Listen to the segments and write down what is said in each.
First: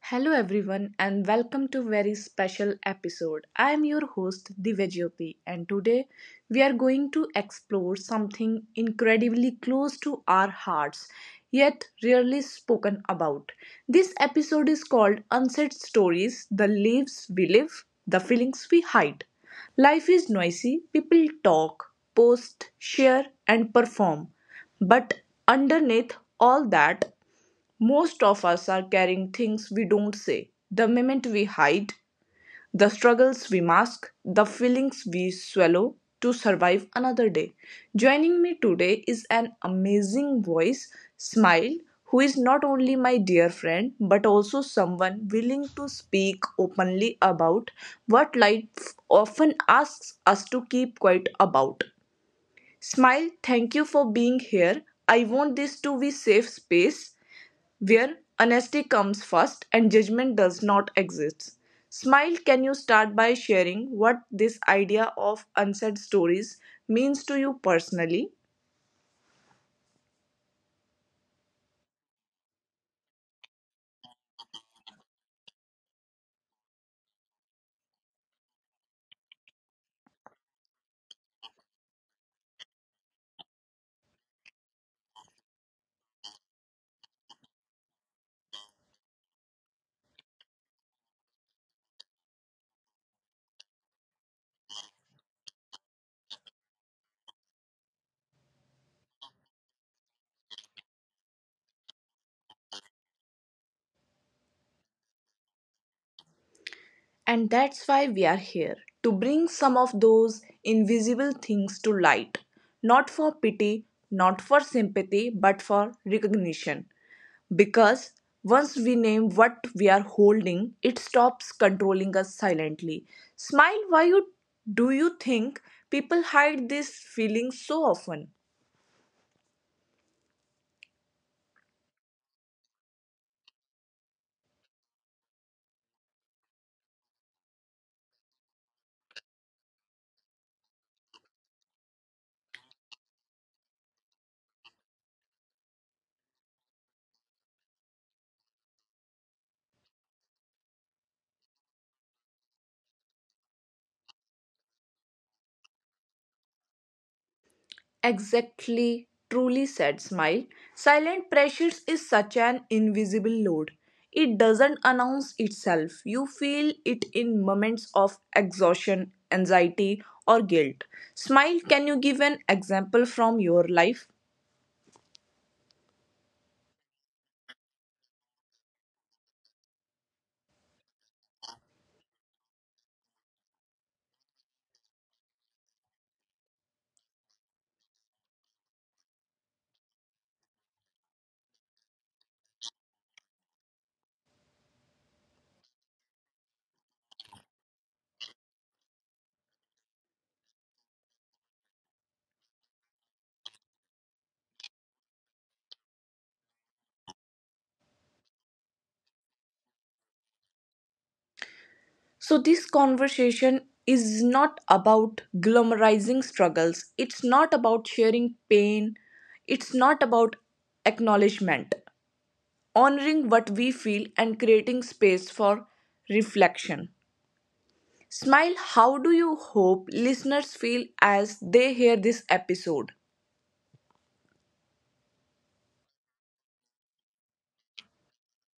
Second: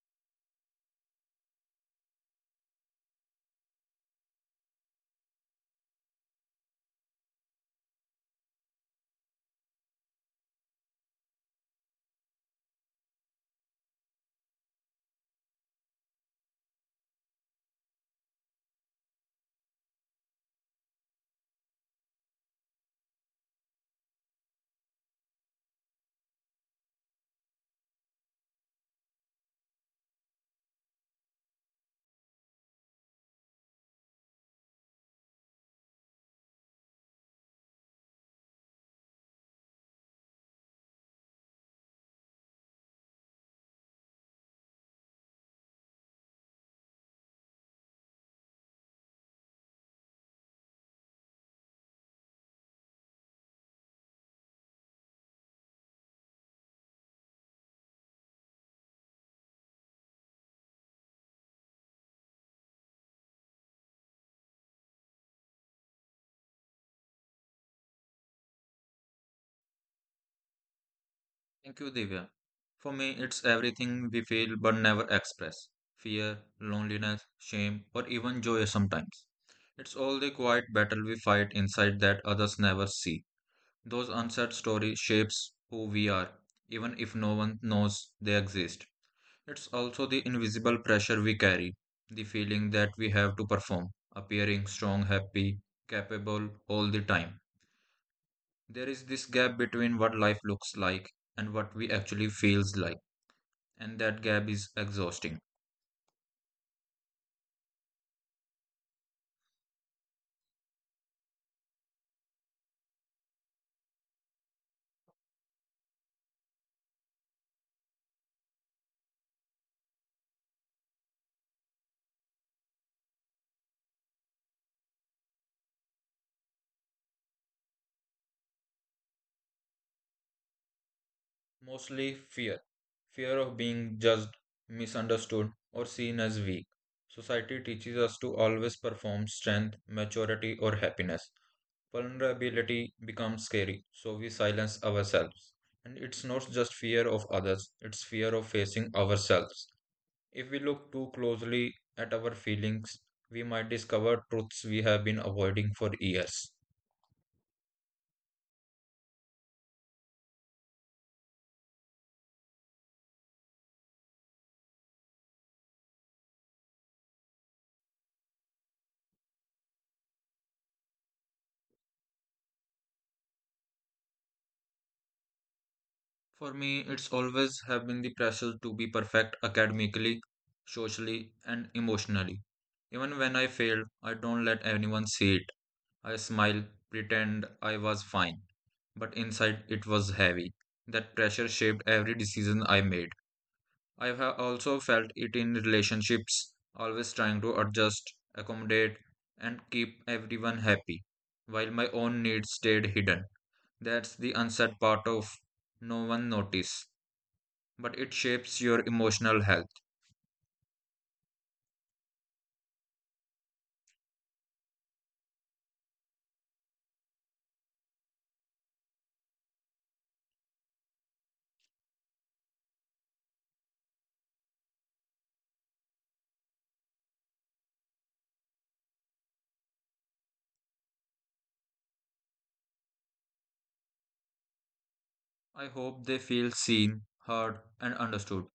Hello, everyone, and welcome to very special episode. I am your host Divyajyoti, and today we are going to explore something incredibly close to our hearts, yet rarely spoken about. This episode is called Unsaid Stories: The Lives We Live, the Feelings We Hide. Life is noisy. People talk, post, share, and perform. But underneath all that most of us are carrying things we don't say, the moment we hide, the struggles we mask, the feelings we swallow to survive another day. Joining me today is an amazing voice, Smile, who is not only my dear friend but also someone willing to speak openly about what life often asks us to keep quiet about. Smile, thank you for being here. I want this to be safe space where honesty comes first and judgment does not exist. Smile, can you start by sharing what this idea of unsaid stories means to you personally? Thank you, Divya. For me, it's everything we feel but never express fear, loneliness, shame, or even joy sometimes. It's all the quiet battle we fight inside that others never see. Those unsaid stories shapes who we are, even if no one knows they exist. It's also the invisible pressure we carry, the feeling that we have to perform, appearing strong, happy, capable all the time. There is this gap between what life looks like and what we actually feels like and that gap is exhausting. And that's why we are here to bring some of those invisible things to light, not for pity, not for sympathy, but for recognition. Because once we name what we are holding, it stops controlling us silently. Smile, why you, do you think people hide these feelings so often? Mostly fear of being judged, misunderstood, or seen as weak. Society teaches us to always perform strength, maturity, or happiness. Vulnerability becomes scary, so we silence ourselves. And it's not just fear of others, it's fear of facing ourselves. If we look too closely at our feelings, we might discover truths we have been avoiding for years. Exactly, truly said Smile. Silent pressures is such an invisible load. It doesn't announce itself. You feel it in moments of exhaustion, anxiety, or guilt. Smile, can you give an example from your life? For me, it's always have been the pressure to be perfect academically, socially, and emotionally. Even when I failed, I don't let anyone see it. I smile, pretend I was fine. But inside, it was heavy. That pressure shaped every decision I made. I have also felt it in relationships, always trying to adjust, accommodate, and keep everyone happy, while my own needs stayed hidden. That's the unsaid part of no one notice but it shapes your emotional health. So, this conversation is not about glamorizing struggles, it's not about sharing pain, it's not about acknowledgement, honoring what we feel and creating space for reflection. Smile, how do you hope listeners feel as they hear this episode? I hope they feel seen, heard, and understood.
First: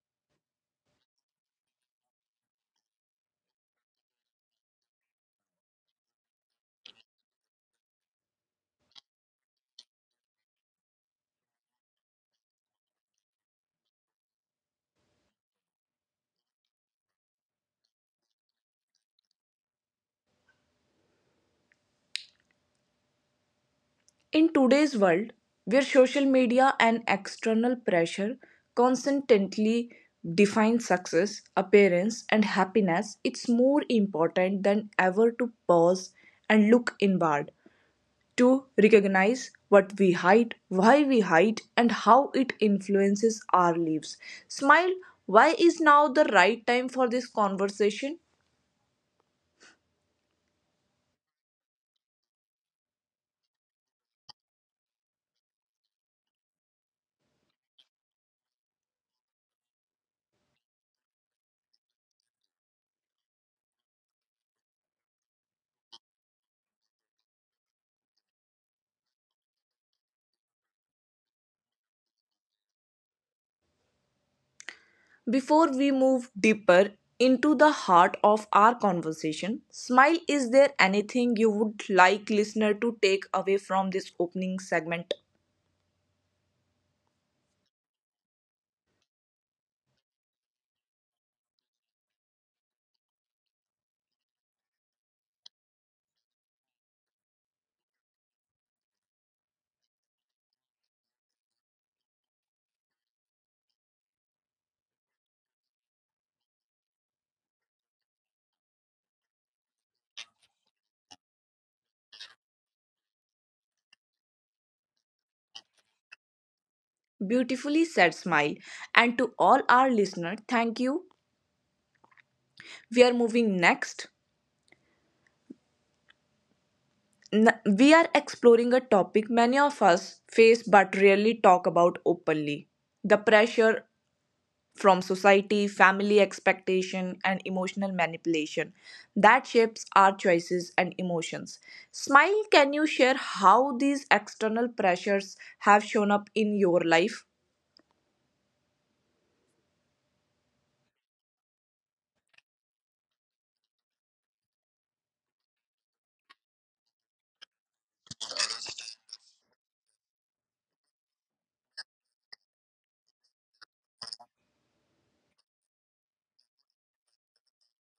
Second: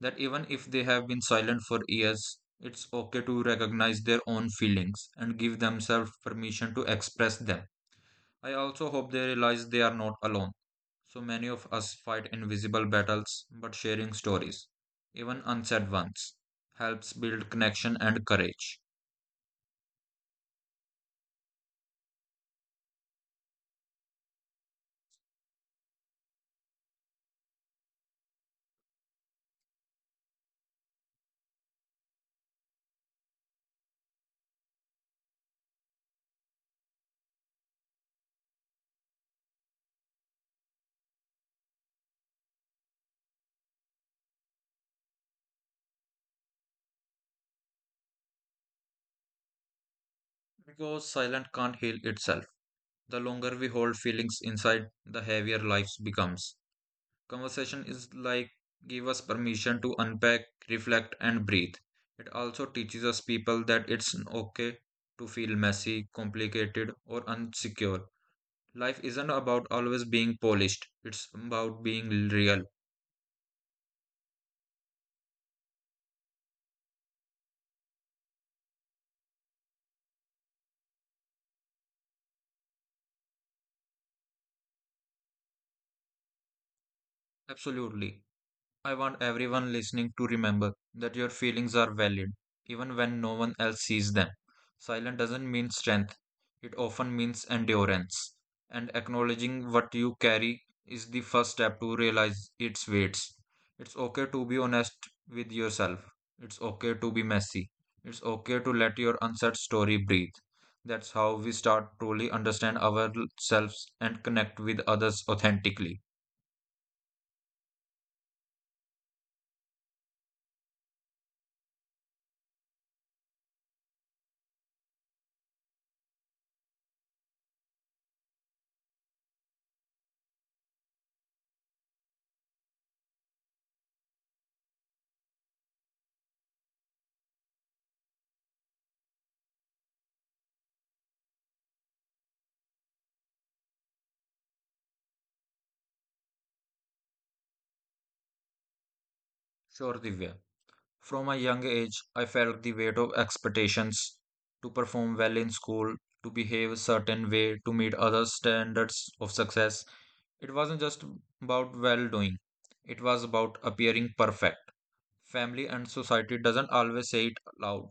That even if they have been silent for years, it's okay to recognize their own feelings and give themselves permission to express them. I also hope they realize they are not alone. So many of us fight invisible battles, but sharing stories, even unsaid ones, helps build connection and courage. In today's world, where social media and external pressure constantly define success, appearance, and happiness, it's more important than ever to pause and look inward, to recognize what we hide, why we hide, and how it influences our lives. Smile, why is now the right time for this conversation? Because silence can't heal itself. The longer we hold feelings inside, the heavier life becomes. Conversation is like give us permission to unpack, reflect, and breathe. It also teaches us people that it's okay to feel messy, complicated, or unsecure. Life isn't about always being polished, it's about being real. Before we move deeper into the heart of our conversation, Smile, is there anything you would like listener to take away from this opening segment? Absolutely. I want everyone listening to remember that your feelings are valid, even when no one else sees them. Silence doesn't mean strength, it often means endurance. And acknowledging what you carry is the first step to realize its weights. It's okay to be honest with yourself, it's okay to be messy, it's okay to let your unsaid story breathe. That's how we start truly understand ourselves and connect with others authentically. Beautifully said Smile. And to all our listener, thank you. We are moving next. We are exploring a topic many of us face but rarely talk about openly the pressure from society, family expectation, and emotional manipulation that shapes our choices and emotions. Smile, can you share how these external pressures have shown up in your life? Sure, Divya. From a young age, I felt the weight of expectations to perform well in school, to behave a certain way, to meet other standards of success. It wasn't just about well doing, it was about appearing perfect. Family and society doesn't always say it loud,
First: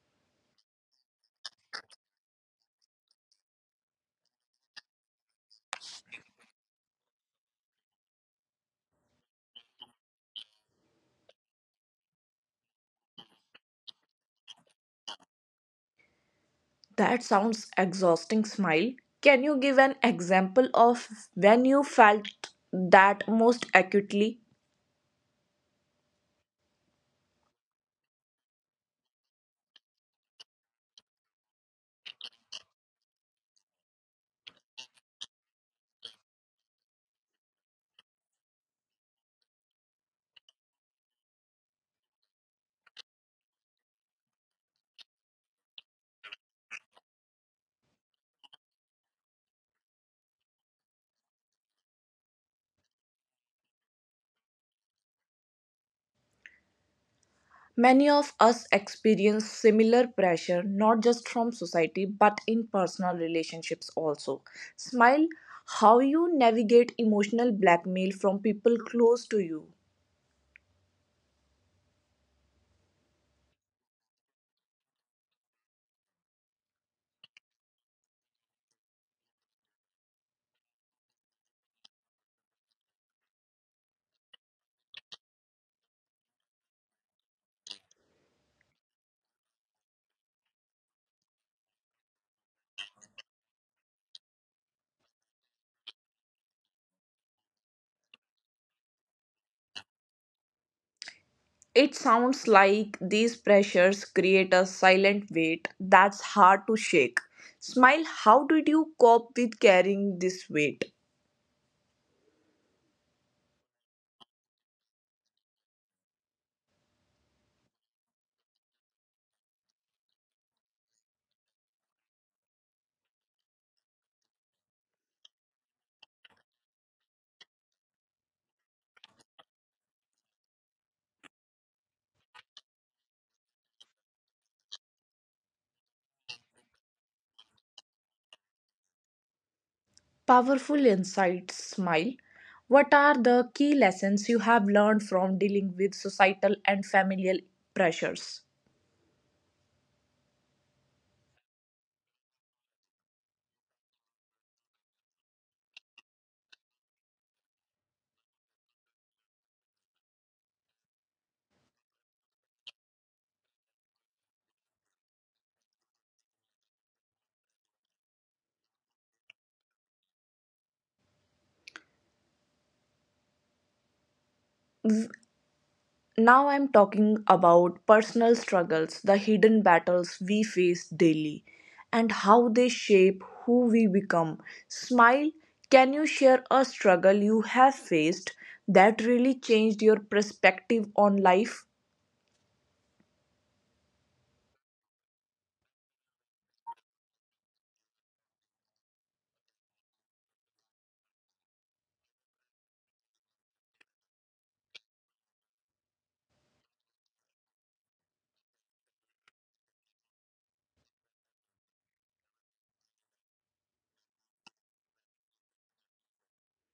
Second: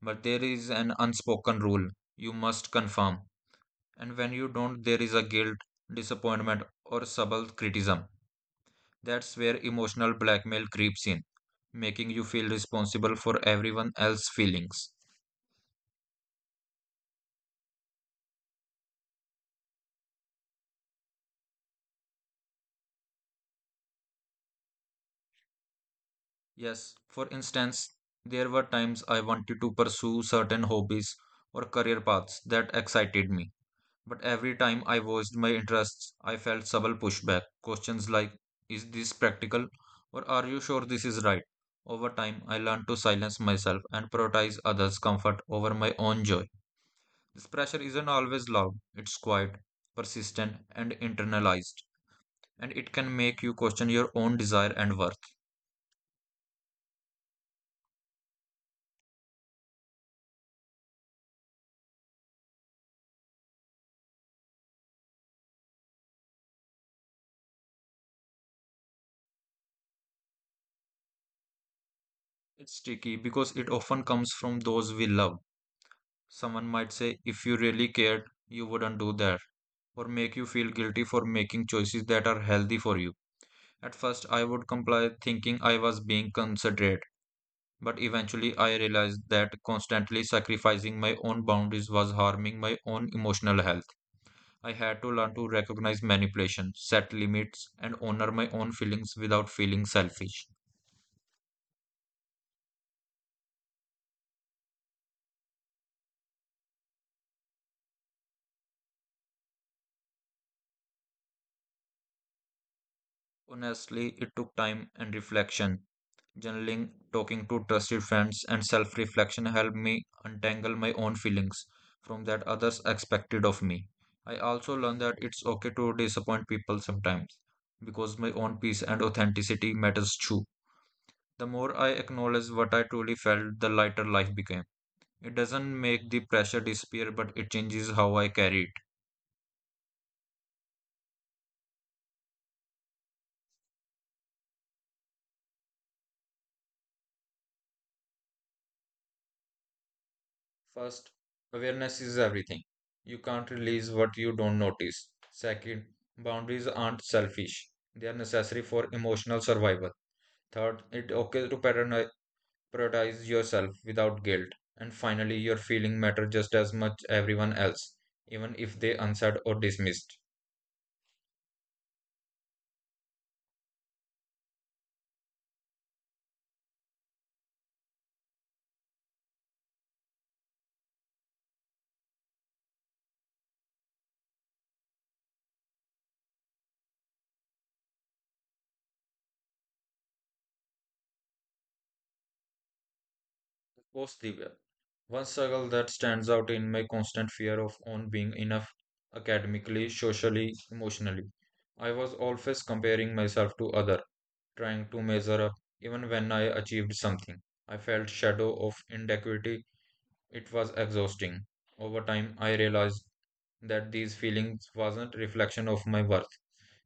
but there is an unspoken rule you must conform. And when you don't, there is a guilt, disappointment, or subtle criticism. That's where emotional blackmail creeps in, making you feel responsible for everyone else's feelings. That sounds exhausting, Smile. Can you give an example of when you felt that most acutely? Yes, for instance, there were times I wanted to pursue certain hobbies or career paths that excited me. But every time I voiced my interests, I felt subtle pushback. Questions like, is this practical? Or are you sure this is right? Over time, I learned to silence myself and prioritize others' comfort over my own joy. This pressure isn't always loud, it's quiet, persistent, and internalized, and it can make you question your own desire and worth. Many of us experience similar pressure not just from society but in personal relationships also. Smile, how you navigate emotional blackmail from people close to you. It's tricky because it often comes from those we love. Someone might say, if you really cared, you wouldn't do that, or make you feel guilty for making choices that are healthy for you. At first, I would comply thinking I was being considerate, but eventually I realized that constantly sacrificing my own boundaries was harming my own emotional health. I had to learn to recognize manipulation, set limits, and honor my own feelings without feeling selfish. It sounds like these pressures create a silent weight that's hard to shake. Smile, how did you cope with carrying this weight? Honestly, it took time and reflection. Journaling, talking to trusted friends, and self reflection helped me untangle my own feelings from that others expected of me. I also learned that it's okay to disappoint people sometimes because my own peace and authenticity matters too. The more I acknowledged what I truly felt, the lighter life became. It doesn't make the pressure disappear, but it changes how I carry it. Powerful insights, Smile. What are the key lessons you have learned from dealing with societal and familial pressures? First, awareness is everything. You can't release what you don't notice. Second, boundaries aren't selfish, they are necessary for emotional survival. Third, it's okay to prioritize yourself without guilt. And finally, your feeling matter just as much everyone else, even if they answered or dismissed. Now I'm talking about personal struggles, the hidden battles we face daily, and how they shape who we become. Smile, can you share a struggle you have faced that really changed your perspective on life? Post the One struggle that stands out in my constant fear of on being enough academically, socially, emotionally. I was always comparing myself to other, trying to measure up even when I achieved something. I felt shadow of inadequacy. It was exhausting. Over time I realized that these feelings wasn't reflection of my worth.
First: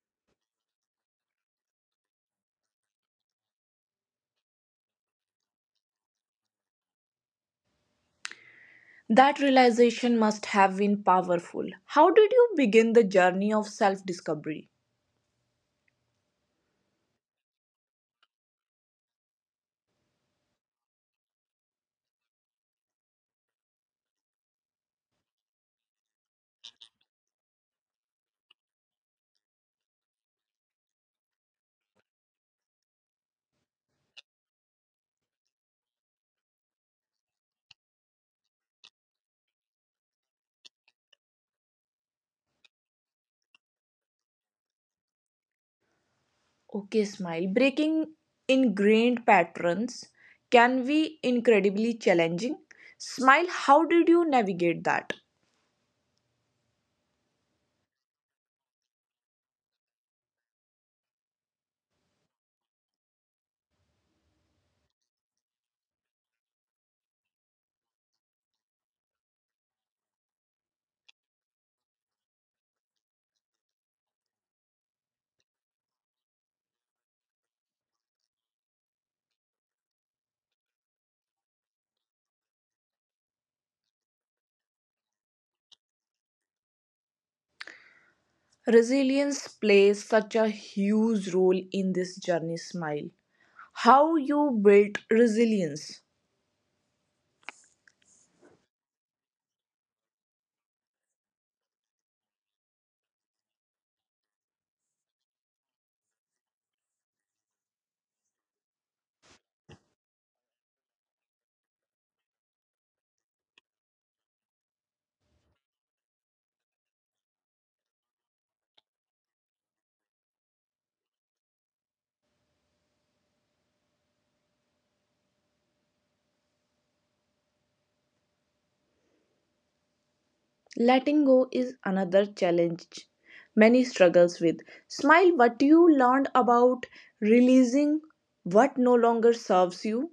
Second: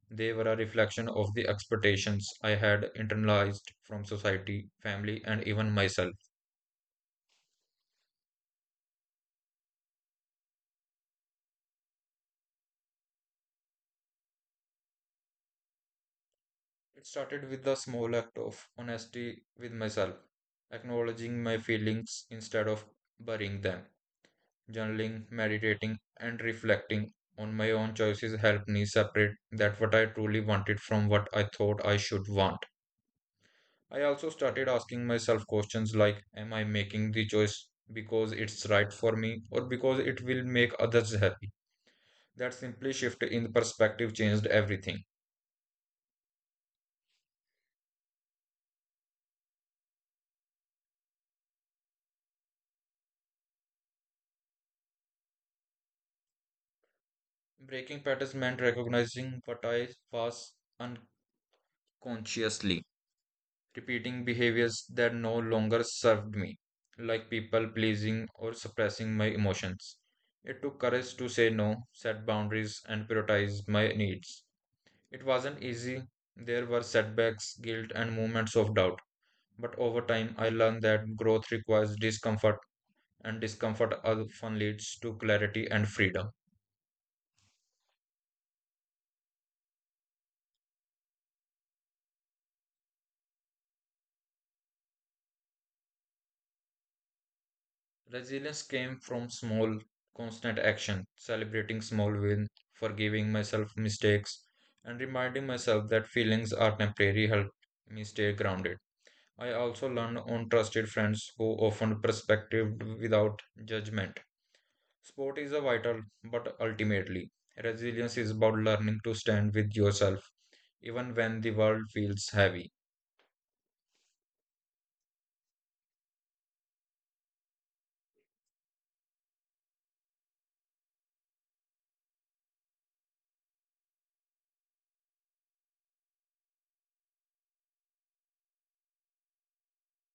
They were a reflection of the expectations I had internalized from society, family, and even myself. That realization must have been powerful. How did you begin the journey of self discovery? It started with a small act of honesty with myself, acknowledging my feelings instead of burying them. Journaling, meditating, and reflecting on my own choices helped me separate that what I truly wanted from what I thought I should want. I also started asking myself questions like, am I making the choice because it's right for me or because it will make others happy? That simply shift in perspective changed everything. Okay, Smile. Breaking ingrained patterns can be incredibly challenging. Smile, how did you navigate that? Breaking patterns meant recognizing what I was un- consciously, repeating behaviors that no longer served me, like people pleasing or suppressing my emotions. It took courage to say no, set boundaries, and prioritize my needs. It wasn't easy. There were setbacks, guilt, and moments of doubt. But over time, I learned that growth requires discomfort, and discomfort often leads to clarity and freedom. Resilience plays such a huge role in this journey, Smile. How you built resilience. Resilience came from small, constant action, celebrating small wins, forgiving myself mistakes, and reminding myself that feelings are temporary helped me stay grounded. I also learned on trusted friends who offered perspective without judgment. Sport is a vital, but ultimately, resilience is about learning to stand with yourself, even when the world feels heavy. Letting go is another challenge many struggles with. Smile, what you learned about releasing what no longer serves you?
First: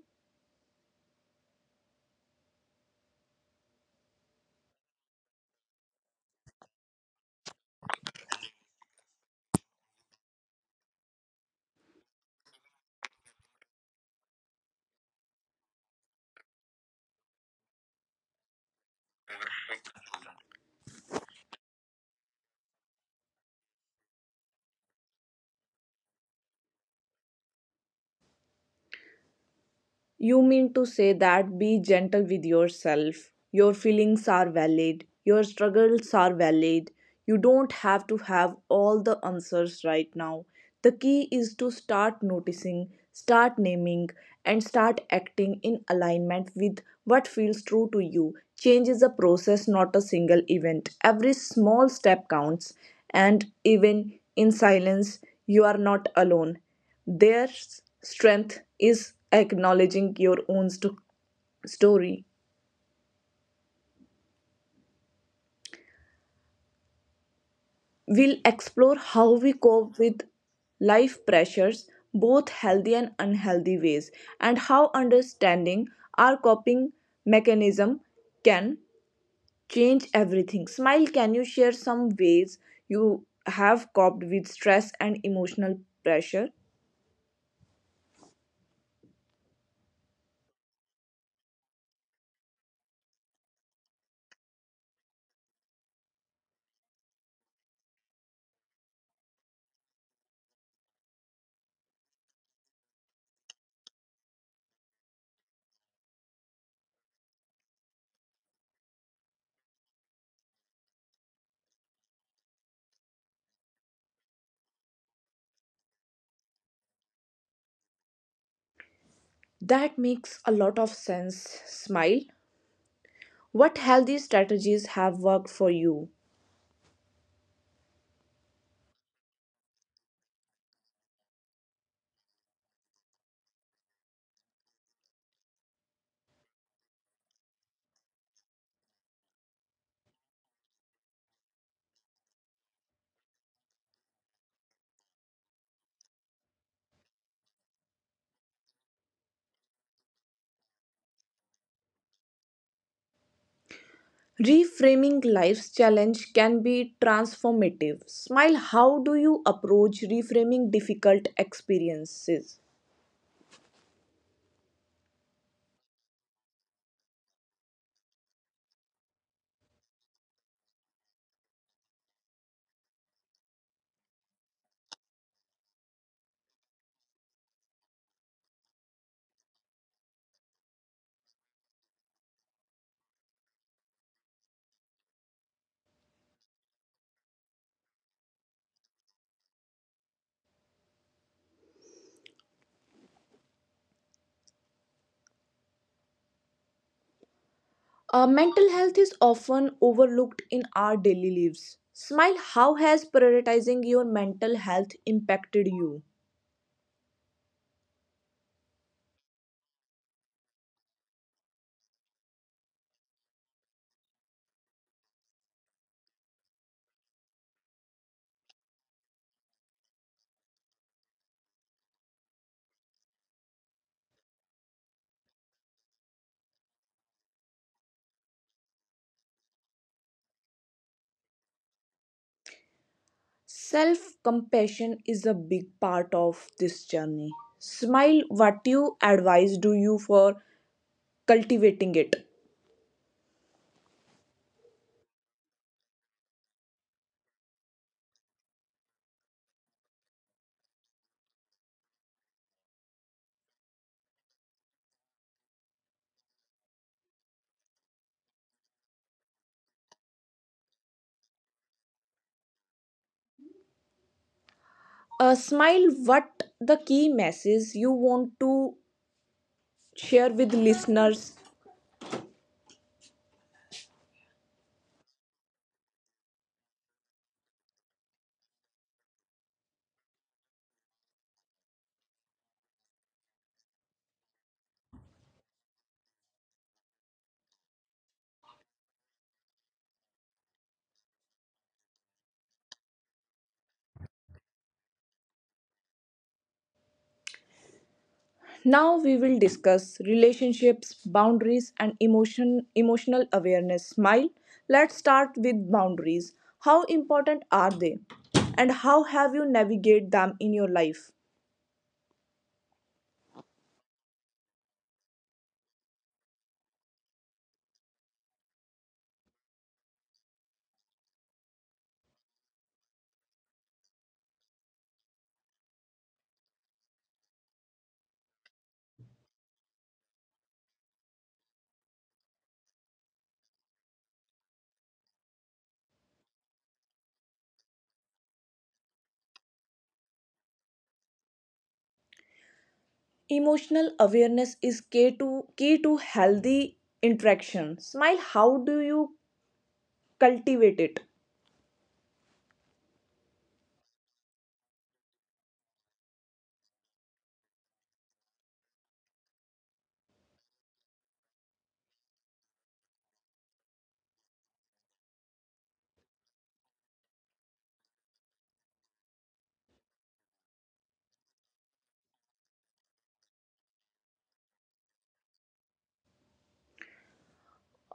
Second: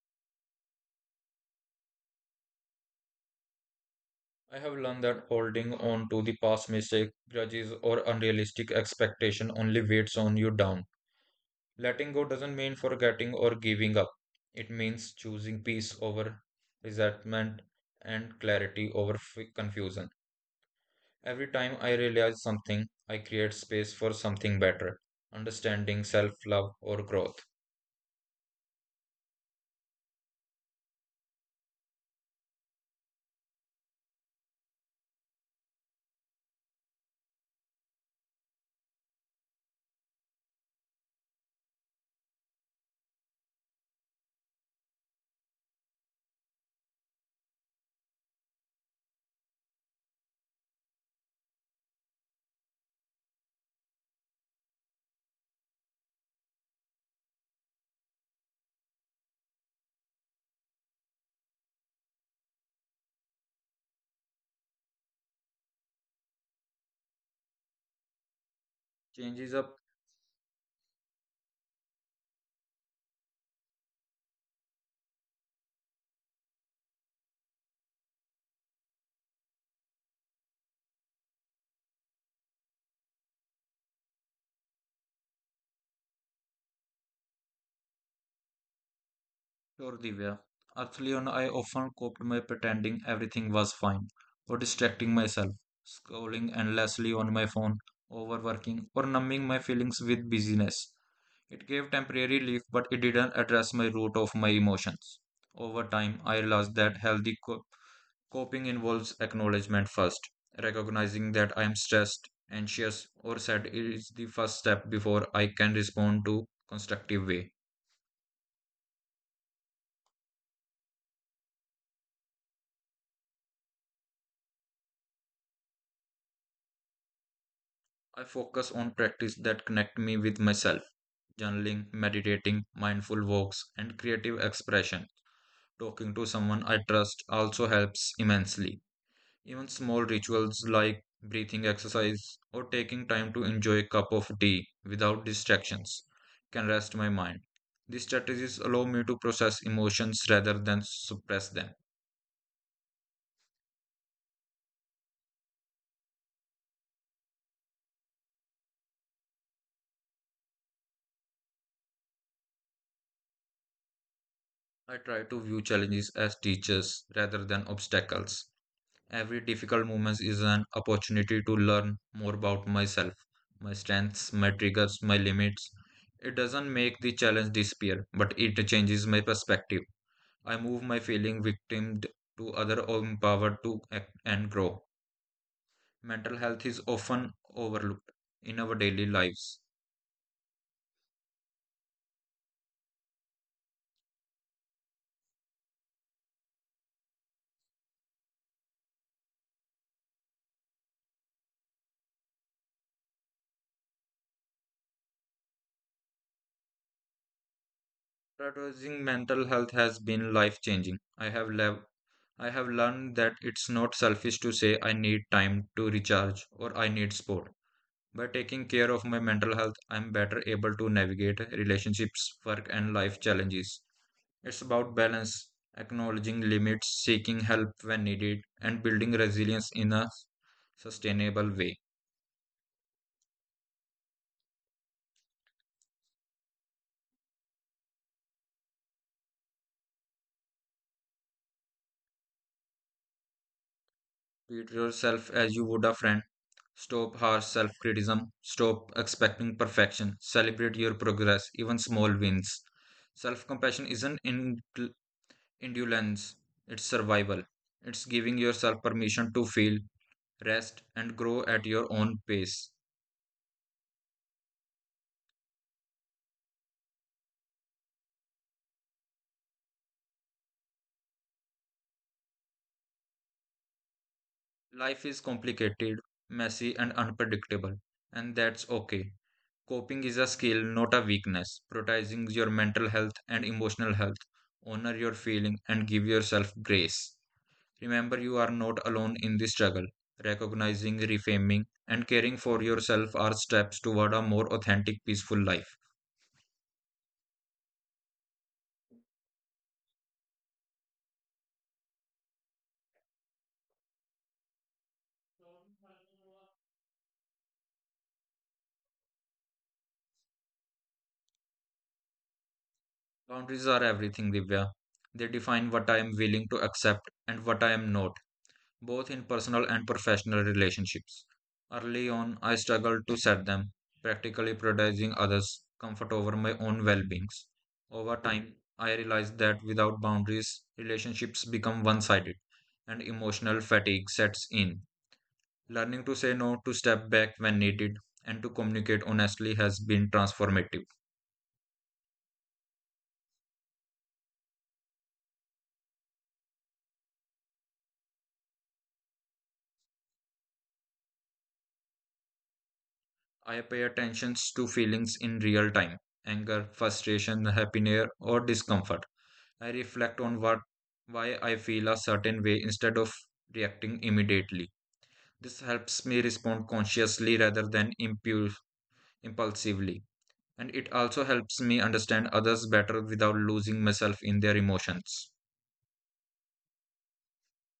I have learned that holding on to the past mistake, grudges, or unrealistic expectation only weighs on you down. Letting go doesn't mean forgetting or giving up. It means choosing peace over resentment and clarity over confusion. Every time I realize something, I create space for something better, understanding, self love, or growth. You mean to say that be gentle with yourself. Your feelings are valid. Your struggles are valid. You don't have to have all the answers right now. The key is to start noticing, start naming, and start acting in alignment with what feels true to you. Change is a process, not a single event. Every small step counts, and even in silence, you are not alone. Their strength is acknowledging your own story. We'll explore how Change we is a cope with life pressures, both healthy and unhealthy ways, and how understanding our coping mechanism can change everything. Smile, can you share some ways you have coped with stress and emotional pressure? Sure, Divya. Actually, on I often coped by pretending everything was fine or distracting myself, scrolling endlessly on my phone, overworking, or numbing my feelings with busyness. It gave temporary relief, but it didn't address my root of my emotions. Over time, I realized that healthy coping involves acknowledgement first. Recognizing that I am stressed, anxious, or sad is the first step before I can respond to constructive way. That makes a lot of sense, Smile. What healthy strategies have worked for you? I focus on practice that connect me with myself, journaling, meditating, mindful walks, and creative expression. Talking to someone I trust also helps immensely. Even small rituals like breathing exercise or taking time to enjoy a cup of tea without distractions can rest my mind. These strategies allow me to process emotions rather than suppress them. Reframing life's challenge can be transformative. Smile, how do you approach reframing difficult experiences? I try to view challenges as teachers rather than obstacles. Every difficult moment is an opportunity to learn more about myself, my strengths, my triggers, my limits. It doesn't make the challenge disappear, but it changes my perspective. I move my feeling victimed to other or empowered to act and grow. Mental health is often overlooked in our daily lives. Mental health is often overlooked in our daily lives. Smile, how has prioritizing your mental health impacted you? Prioritizing mental health has been life changing. I have learned that it's not selfish to say I need time to recharge or I need support. By taking care of my mental health, I'm better able to navigate relationships, work, and life challenges. It's about balance, acknowledging limits, seeking help when needed, and building resilience in a sustainable way. Self compassion is a big part of this journey. Smile, what you advise do you for cultivating it? Treat yourself as you would a friend. Stop harsh self criticism. Stop expecting perfection. Celebrate your progress, even small wins. Self compassion isn't indulgence, it's survival. It's giving yourself permission to feel, rest, and grow at your own pace. Smile, what the key message you want to share with listeners. Life is complicated, messy, and unpredictable, and that's okay. Coping is a skill, not a weakness. Prioritizing your mental health and emotional health. Honor your feeling and give yourself grace. Remember, you are not alone in this struggle. Recognizing, reframing, and caring for yourself are steps toward a more authentic, peaceful life. Now we will discuss relationships, boundaries and emotional awareness. Smile. Let's start with boundaries. How important are they? And how have you navigate them in your life? Boundaries are everything, Divya. They define what I am willing to accept and what I am not, both in personal and professional relationships. Early on, I struggled to set them, practically prioritizing others' comfort over my own well beings. Over time, I realized that without boundaries, relationships become one sided and emotional fatigue sets in. Learning to say no, to step back when needed, and to communicate honestly has been transformative. Emotional awareness is key to healthy interaction. Smile, how do you cultivate it? I pay attention to feelings in real time: anger, frustration, happiness, or discomfort. I reflect on what why I feel a certain way instead of reacting immediately. This helps me respond consciously rather than impulsively, and it also helps me understand others better without losing myself in their emotions.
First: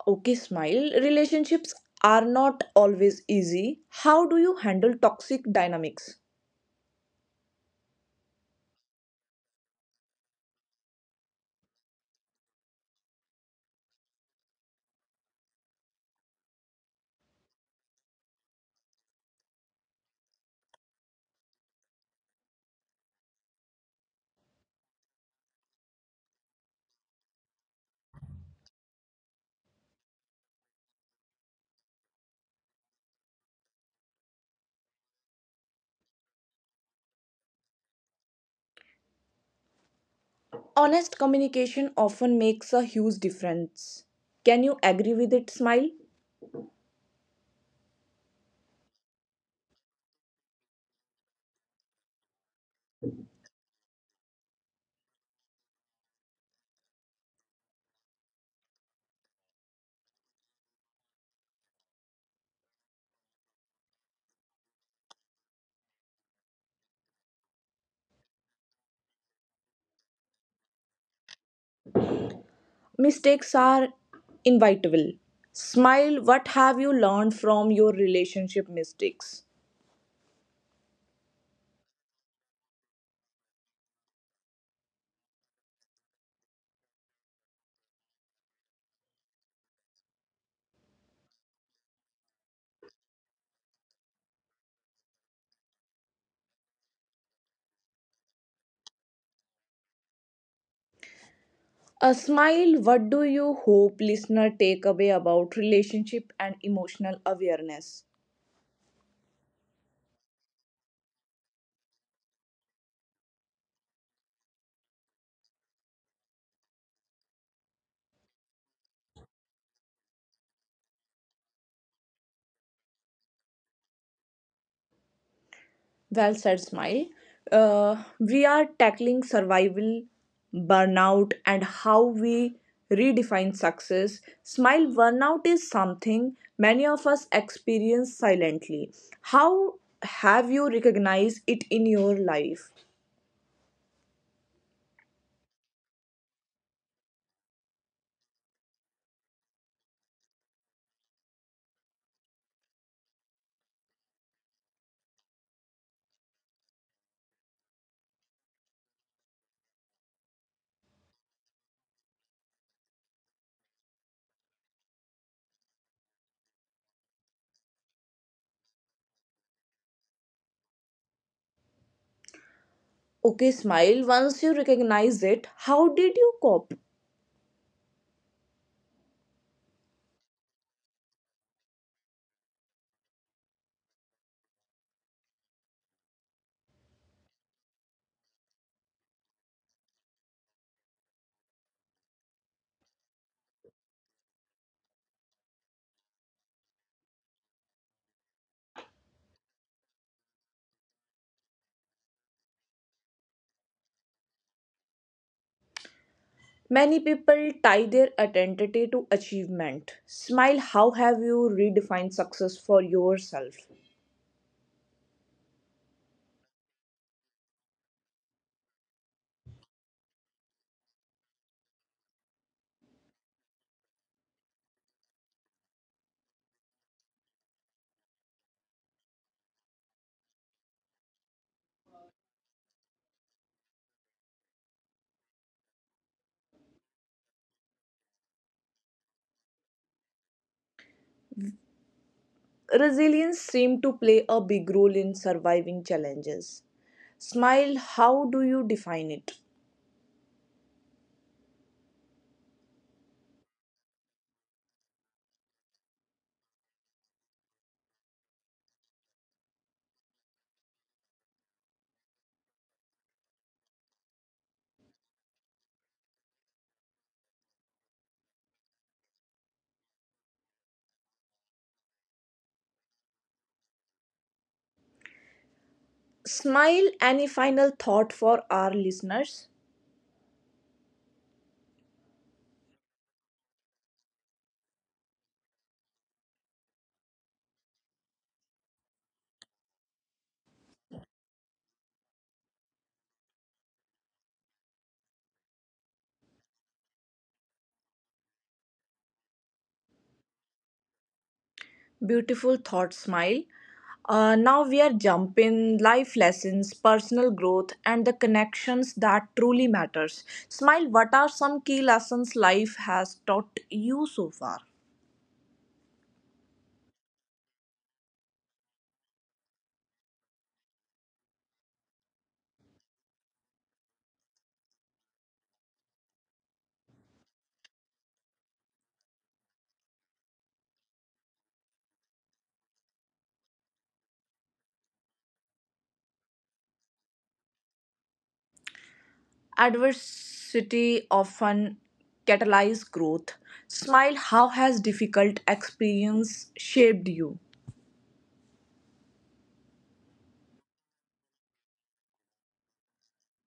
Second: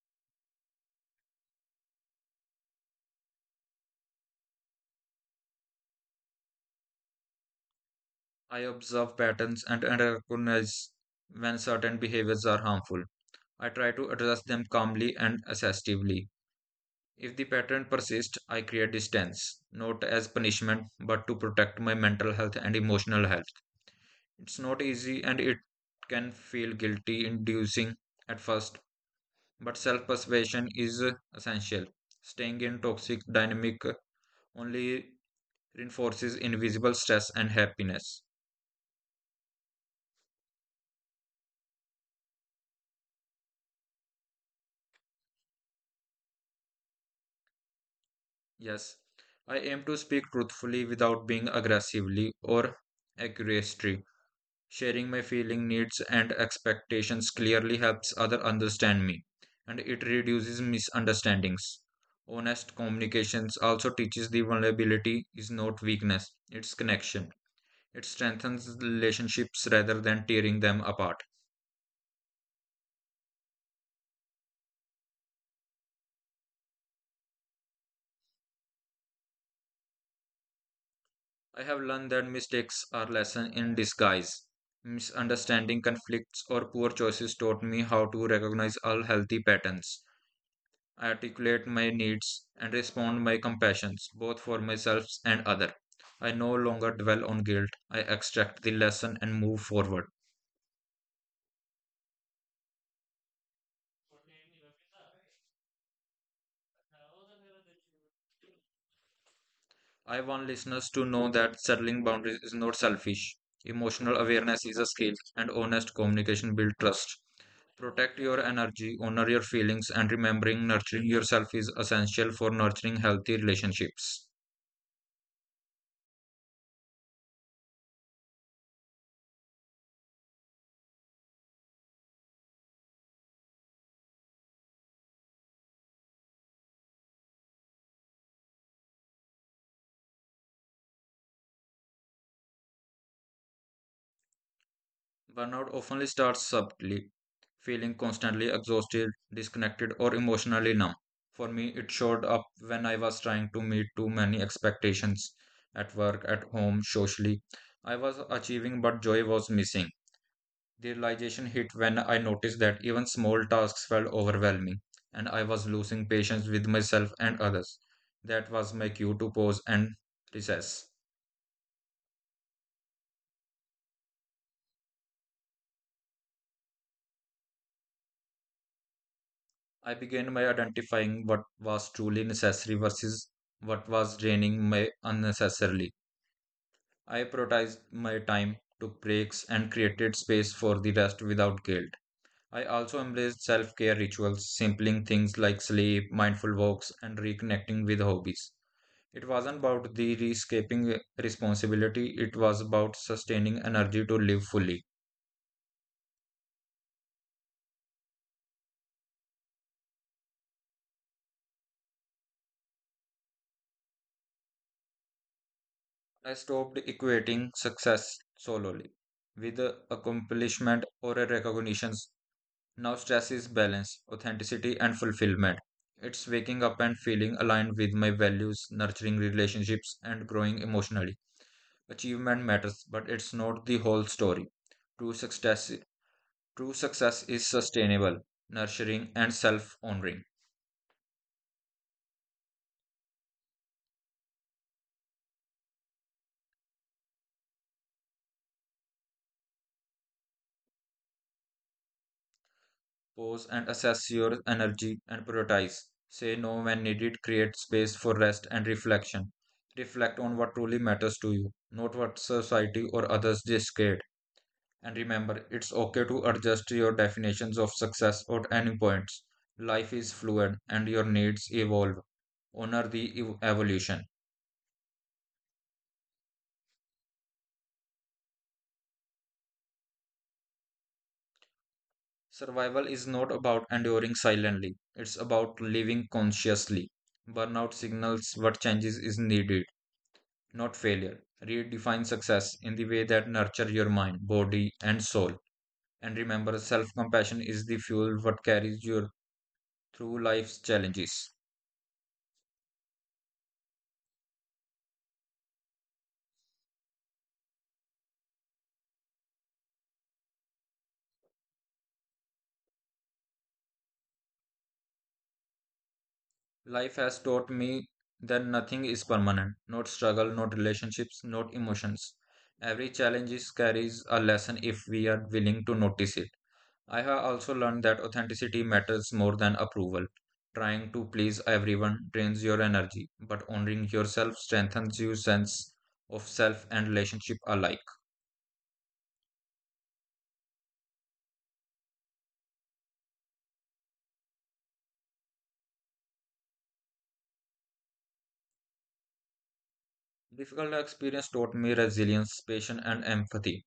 Okay, Smile. Relationships are not always easy. How do you handle toxic dynamics? I observe patterns and recognize when certain behaviors are harmful. I try to address them calmly and assertively. If the pattern persists, I create distance, not as punishment, but to protect my mental health and emotional health. It's not easy and it can feel guilty inducing at first, but self persuasion is essential. Staying in toxic dynamic only reinforces invisible stress and happiness. Honest communication often makes a huge difference. Can you agree with it, Smile? Yes, I aim to speak truthfully without being aggressively or accusatory. Sharing my feeling needs and expectations clearly helps other understand me, and it reduces misunderstandings. Honest communications also teaches the vulnerability is not weakness, it's connection. It strengthens relationships rather than tearing them apart. Mistakes are inevitable. Smile, what have you learned from your relationship mistakes? I have learned that mistakes are lessons in disguise. Misunderstanding conflicts or poor choices taught me how to recognize unhealthy patterns. I articulate my needs, and respond by compassions, both for myself and other. I no longer dwell on guilt. I extract the lesson and move forward. A Smile, what do you hope listener take away about relationship and emotional awareness? I want listeners to know that settling boundaries is not selfish. Emotional awareness is a skill, and honest communication builds trust. Protect your energy, honor your feelings, and remembering nurturing yourself is essential for nurturing healthy relationships. Well said, Smile. We are tackling survival, burnout, and how we redefine success. Smile, burnout is something many of us experience silently. How have you recognized it in your life? Burnout often starts subtly, feeling constantly exhausted, disconnected, or emotionally numb. For me, it showed up when I was trying to meet too many expectations at work, at home, socially. I was achieving, but joy was missing. The realization hit when I noticed that even small tasks felt overwhelming, and I was losing patience with myself and others. That was my cue to pause and recess. Okay, Smile, once you recognize it, how did you cope? I began by identifying what was truly necessary versus what was draining me unnecessarily. I prioritized my time, took breaks, and created space for the rest without guilt. I also embraced self care rituals, simpling things like sleep, mindful walks, and reconnecting with hobbies. It wasn't about the escaping responsibility, it was about sustaining energy to live fully. Many people tie their identity to achievement. Smile, how have you redefined success for yourself? I stopped equating success solely with accomplishment or recognition. Now, stress is balance, authenticity, and fulfillment. It's waking up and feeling aligned with my values, nurturing relationships, and growing emotionally. Achievement matters, but it's not the whole story. True success, True success is sustainable, nurturing, and self honoring. Resilience seems to play a big role in surviving challenges. Smile, how do you define it? Pause and assess your energy and prioritize. Say no when needed, create space for rest and reflection. Reflect on what truly matters to you, not what society or others dictate. And remember, it's okay to adjust your definitions of success at any points. Life is fluid and your needs evolve. Honor the evolution. Smile, any final thought for our listeners? Survival is not about enduring silently, it's about living consciously. Burnout signals what changes is needed, not failure. Redefine success in the way that nurture your mind, body, and soul. And remember, self compassion is the fuel what carries you through life's challenges. Beautiful thought, Smile. Now we are jumping life lessons, personal growth, and the connections that truly matters. Smile, what are some key lessons life has taught you so far? Life has taught me that nothing is permanent, not struggle, not relationships, not emotions. Every carries a lesson if we are willing to notice it. I have also learned that authenticity matters more than approval. Trying to please everyone drains your energy, but honoring yourself strengthens your sense of self and relationship alike. Adversity often catalyzes growth. Smile, how has difficult experience shaped you? Difficult experience taught me resilience, patience, and empathy.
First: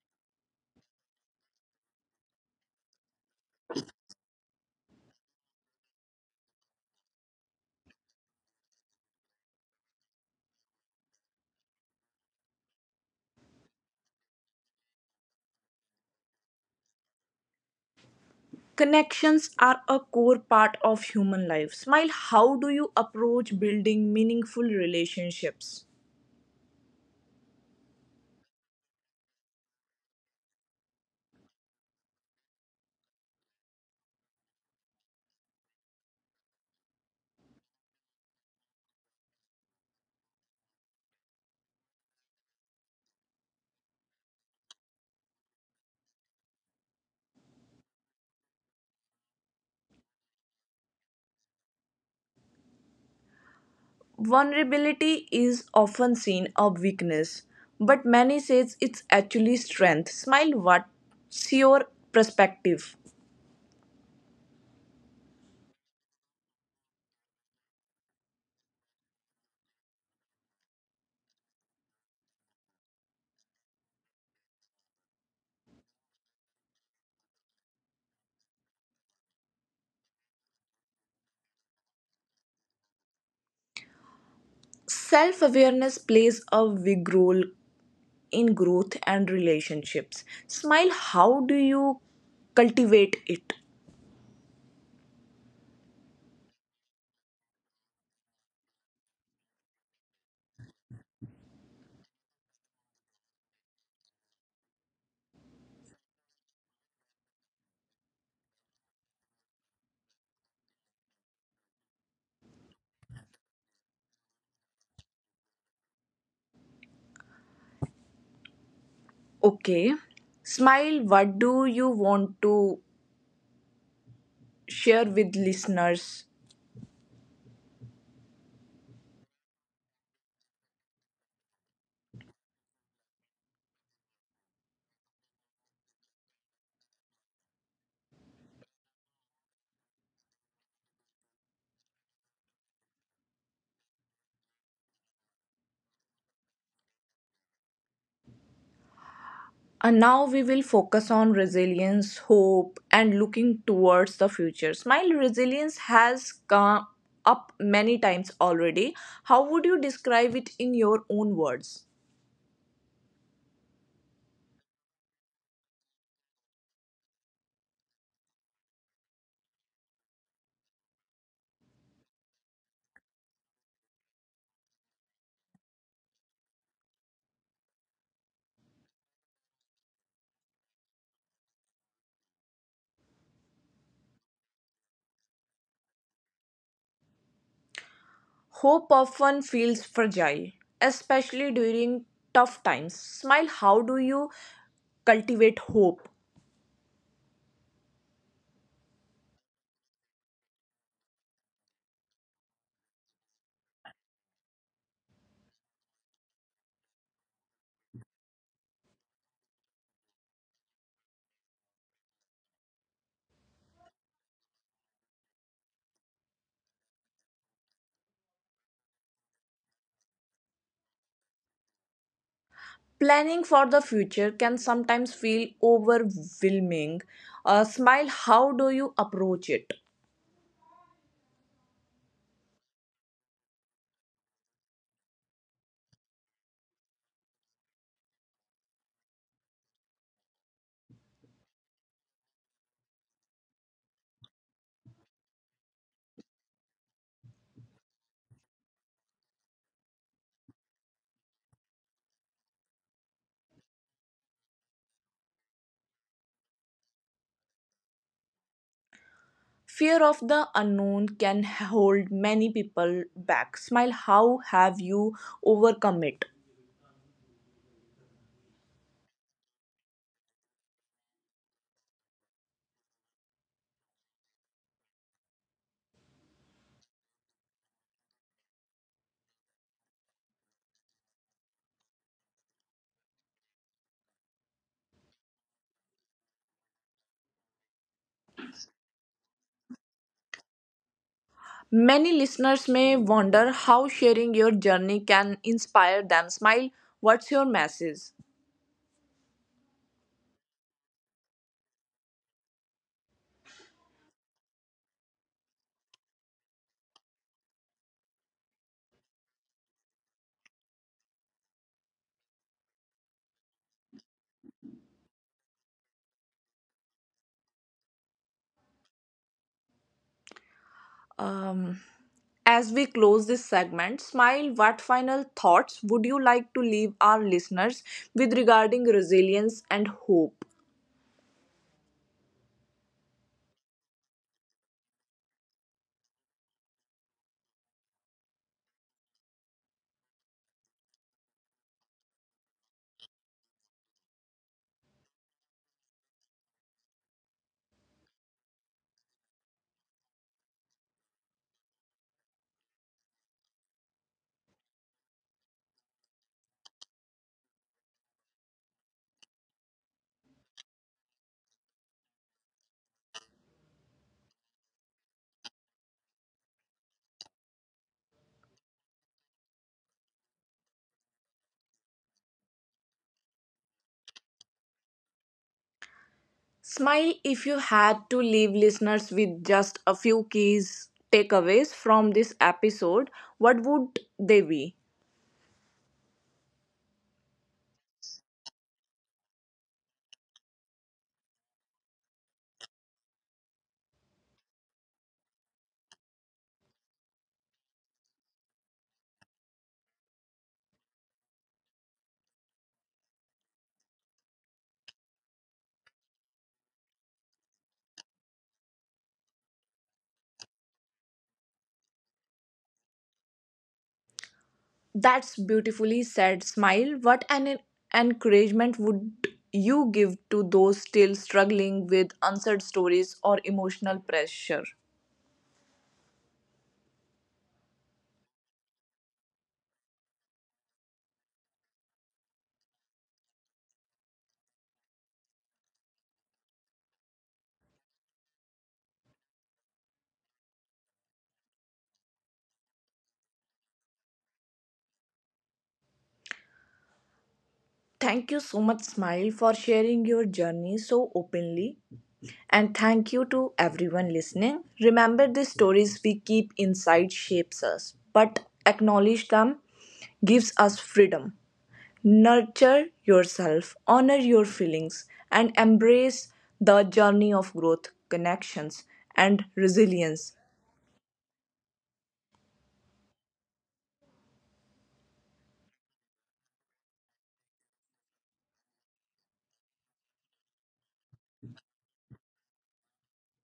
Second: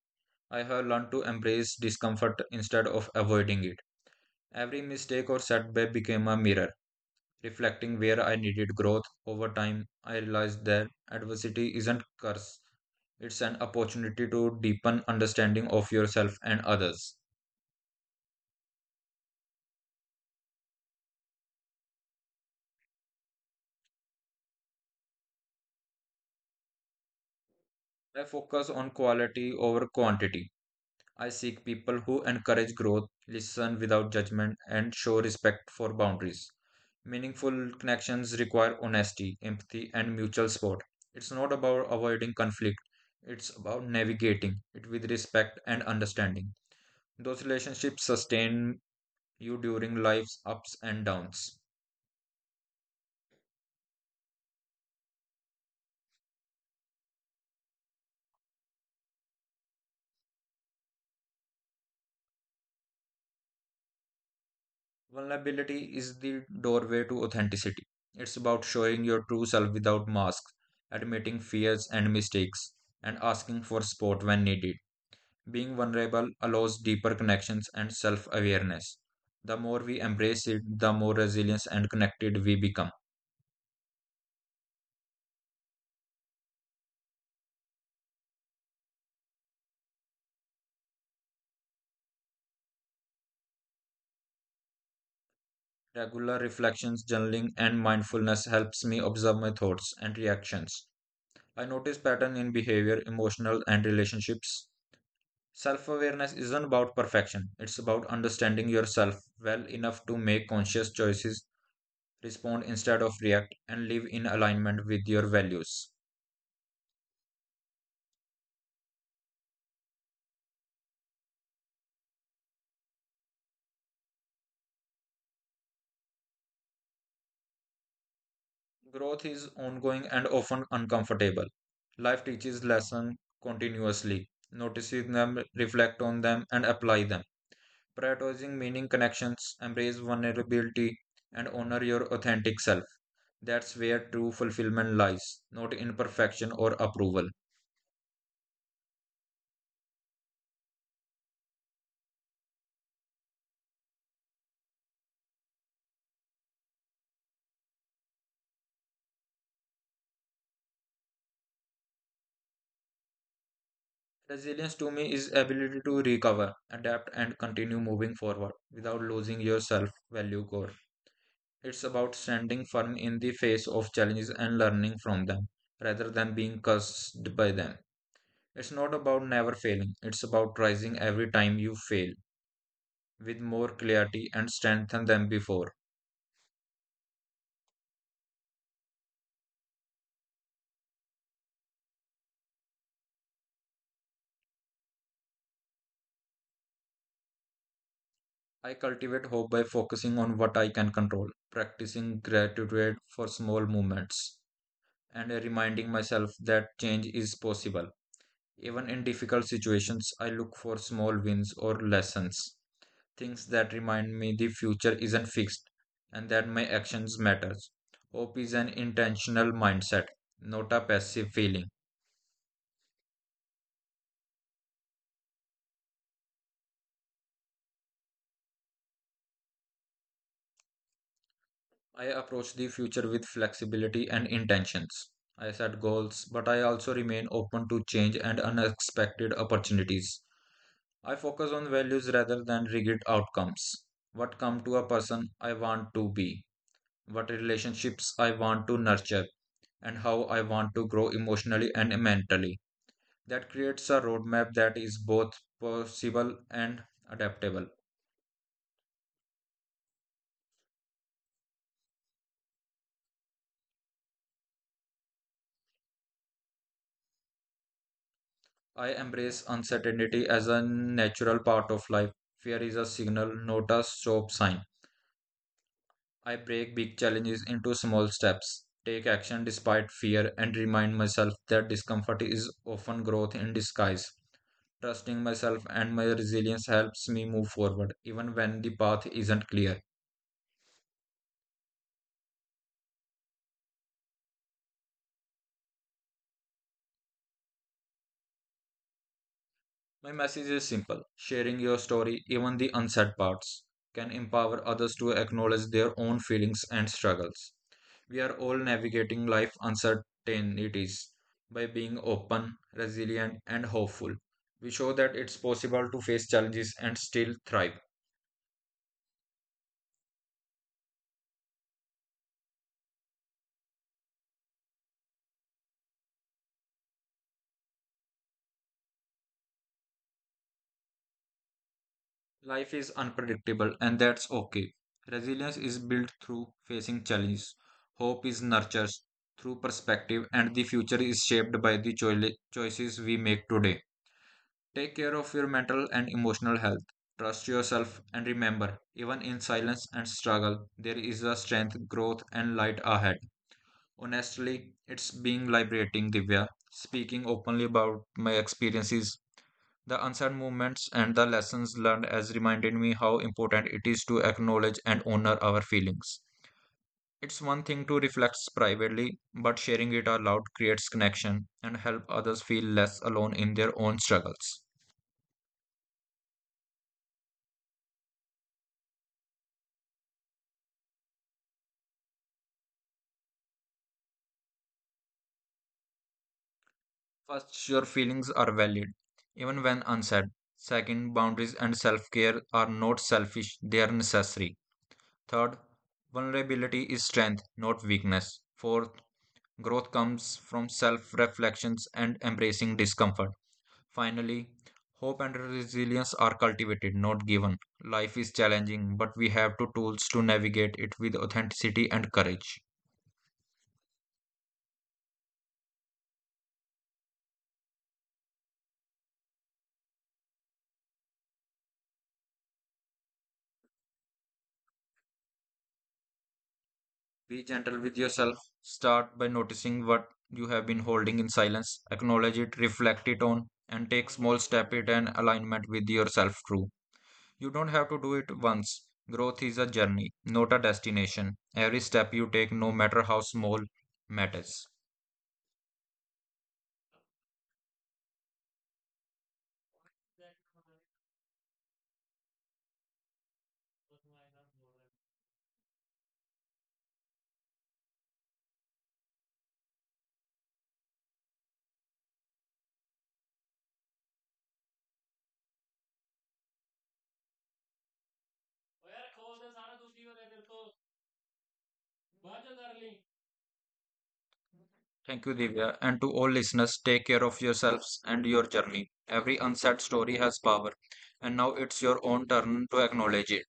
I have learned to embrace discomfort instead of avoiding it. Every mistake or setback became a mirror, reflecting where I needed growth. Over time, I realized that adversity isn't a curse, it's an opportunity to deepen understanding of yourself and others. Connections are a core part of human life. Smile, how do you approach building meaningful relationships? I focus on quality over quantity. I seek people who encourage growth, listen without judgment, and show respect for boundaries. Meaningful connections require honesty, empathy, and mutual support. It's not about avoiding conflict, it's about navigating it with respect and understanding. Those relationships sustain you during life's ups and downs. Vulnerability is often seen a weakness, but many says it's actually strength. Smile, what's your perspective? Vulnerability is the doorway to authenticity. It's about showing your true self without masks, admitting fears and mistakes, and asking for support when needed. Being vulnerable allows deeper connections and self awareness. The more we embrace it, the more resilient and connected we become. Self awareness plays a big role in growth and relationships. Smile, how do you cultivate it? Regular reflections, journaling, and mindfulness helps me observe my thoughts and reactions. I notice patterns in behavior, emotional, and relationships. Self awareness isn't about perfection, it's about understanding yourself well enough to make conscious choices, respond instead of react, and live in alignment with your values. Okay. Smile, what do you want to share with listeners? Growth is ongoing and often uncomfortable. Life teaches lessons continuously. Noticing them, reflect on them, and apply them. Prioritizing meaning connections, embrace vulnerability, and honor your authentic self. That's where true fulfillment lies, not in perfection or approval. And now we will focus on resilience, hope, and looking towards the future. Smile, resilience has come up many times already. How would you describe it in your own words? Resilience to me is ability to recover, adapt, and continue moving forward without losing your self-value core. It's about standing firm in the face of challenges and learning from them rather than being cursed by them. It's not about never failing, it's about rising every time you fail with more clarity and strength than before. Hope often feels fragile, especially during tough times. Smile, how do you cultivate hope. I cultivate hope by focusing on what I can control, practicing gratitude for small moments, and reminding myself that change is possible. Even in difficult situations, I look for small wins or lessons. Things that remind me the future isn't fixed and that my actions matters. Hope is an intentional mindset, not a passive feeling. Planning for the future can sometimes feel overwhelming. Smile, how do you approach it? I approach the future with flexibility and intentions. I set goals, but I also remain open to change and unexpected opportunities. I focus on values rather than rigid outcomes. What come to a person I want to be, what relationships I want to nurture, and how I want to grow emotionally and mentally. That creates a roadmap that is both possible and adaptable. Fear of the unknown can hold many people back. Smile, how have you overcome it? I embrace uncertainty as a natural part of life. Fear is a signal, not a stop sign. I break big challenges into small steps, take action despite fear, and remind myself that discomfort is often growth in disguise. Trusting myself and my resilience helps me move forward, even when the path isn't clear. Many listeners may wonder how sharing your journey can inspire them. Smile, what's your message? My message is simple: sharing your story, even the unsaid parts, can empower others to acknowledge their own feelings and struggles. We are all navigating life uncertainties. By being open, resilient, and hopeful, we show that it's possible to face challenges and still thrive. Um, as we close this segment, Smile, what final thoughts would you like to leave our listeners with regarding resilience and hope? Life is unpredictable, and that's okay. Resilience is built through facing challenges, hope is nurtured through perspective, and the future is shaped by the choices we make today. Take care of your mental and emotional health. Trust yourself and remember, even in silence and struggle, there is a strength, growth, and light ahead. Honestly, it's being liberating, Divya. Speaking openly about my experiences, the unsaid moments, and the lessons learned has reminded me how important it is to acknowledge and honor our feelings. It's one thing to reflect privately, but sharing it aloud creates connection and help others feel less alone in their own struggles. Smile, if you had to leave listeners with just a few keys takeaways from this episode, what would they be? First, your feelings are valid, even when unsaid. Second, boundaries and self care are not selfish, they are necessary. Third, vulnerability is strength, not weakness. Fourth, growth comes from self reflections and embracing discomfort. Finally, hope and resilience are cultivated, not given. Life is challenging, but we have two tools to navigate it with authenticity and courage. That's beautifully said, Smile. What an encouragement would you give to those still struggling with unsaid stories or emotional pressure? Be gentle with yourself. Start by noticing what you have been holding in silence. Acknowledge it, reflect it on, and take small step it and alignment with yourself true. You don't have to do it once. Growth is a journey, not a destination. Every step you take, no matter how small, matters. Thank you so much, Smile, for sharing your journey so openly. And thank you to everyone listening. Remember, the stories we keep inside shapes us, but acknowledge them gives us freedom. Nurture yourself, honor your feelings, and embrace the journey of growth, connections, and resilience. Thank you, Divya. And to all listeners, take care of yourselves and your journey. Every unsaid story has power, and now it's your own turn to acknowledge it.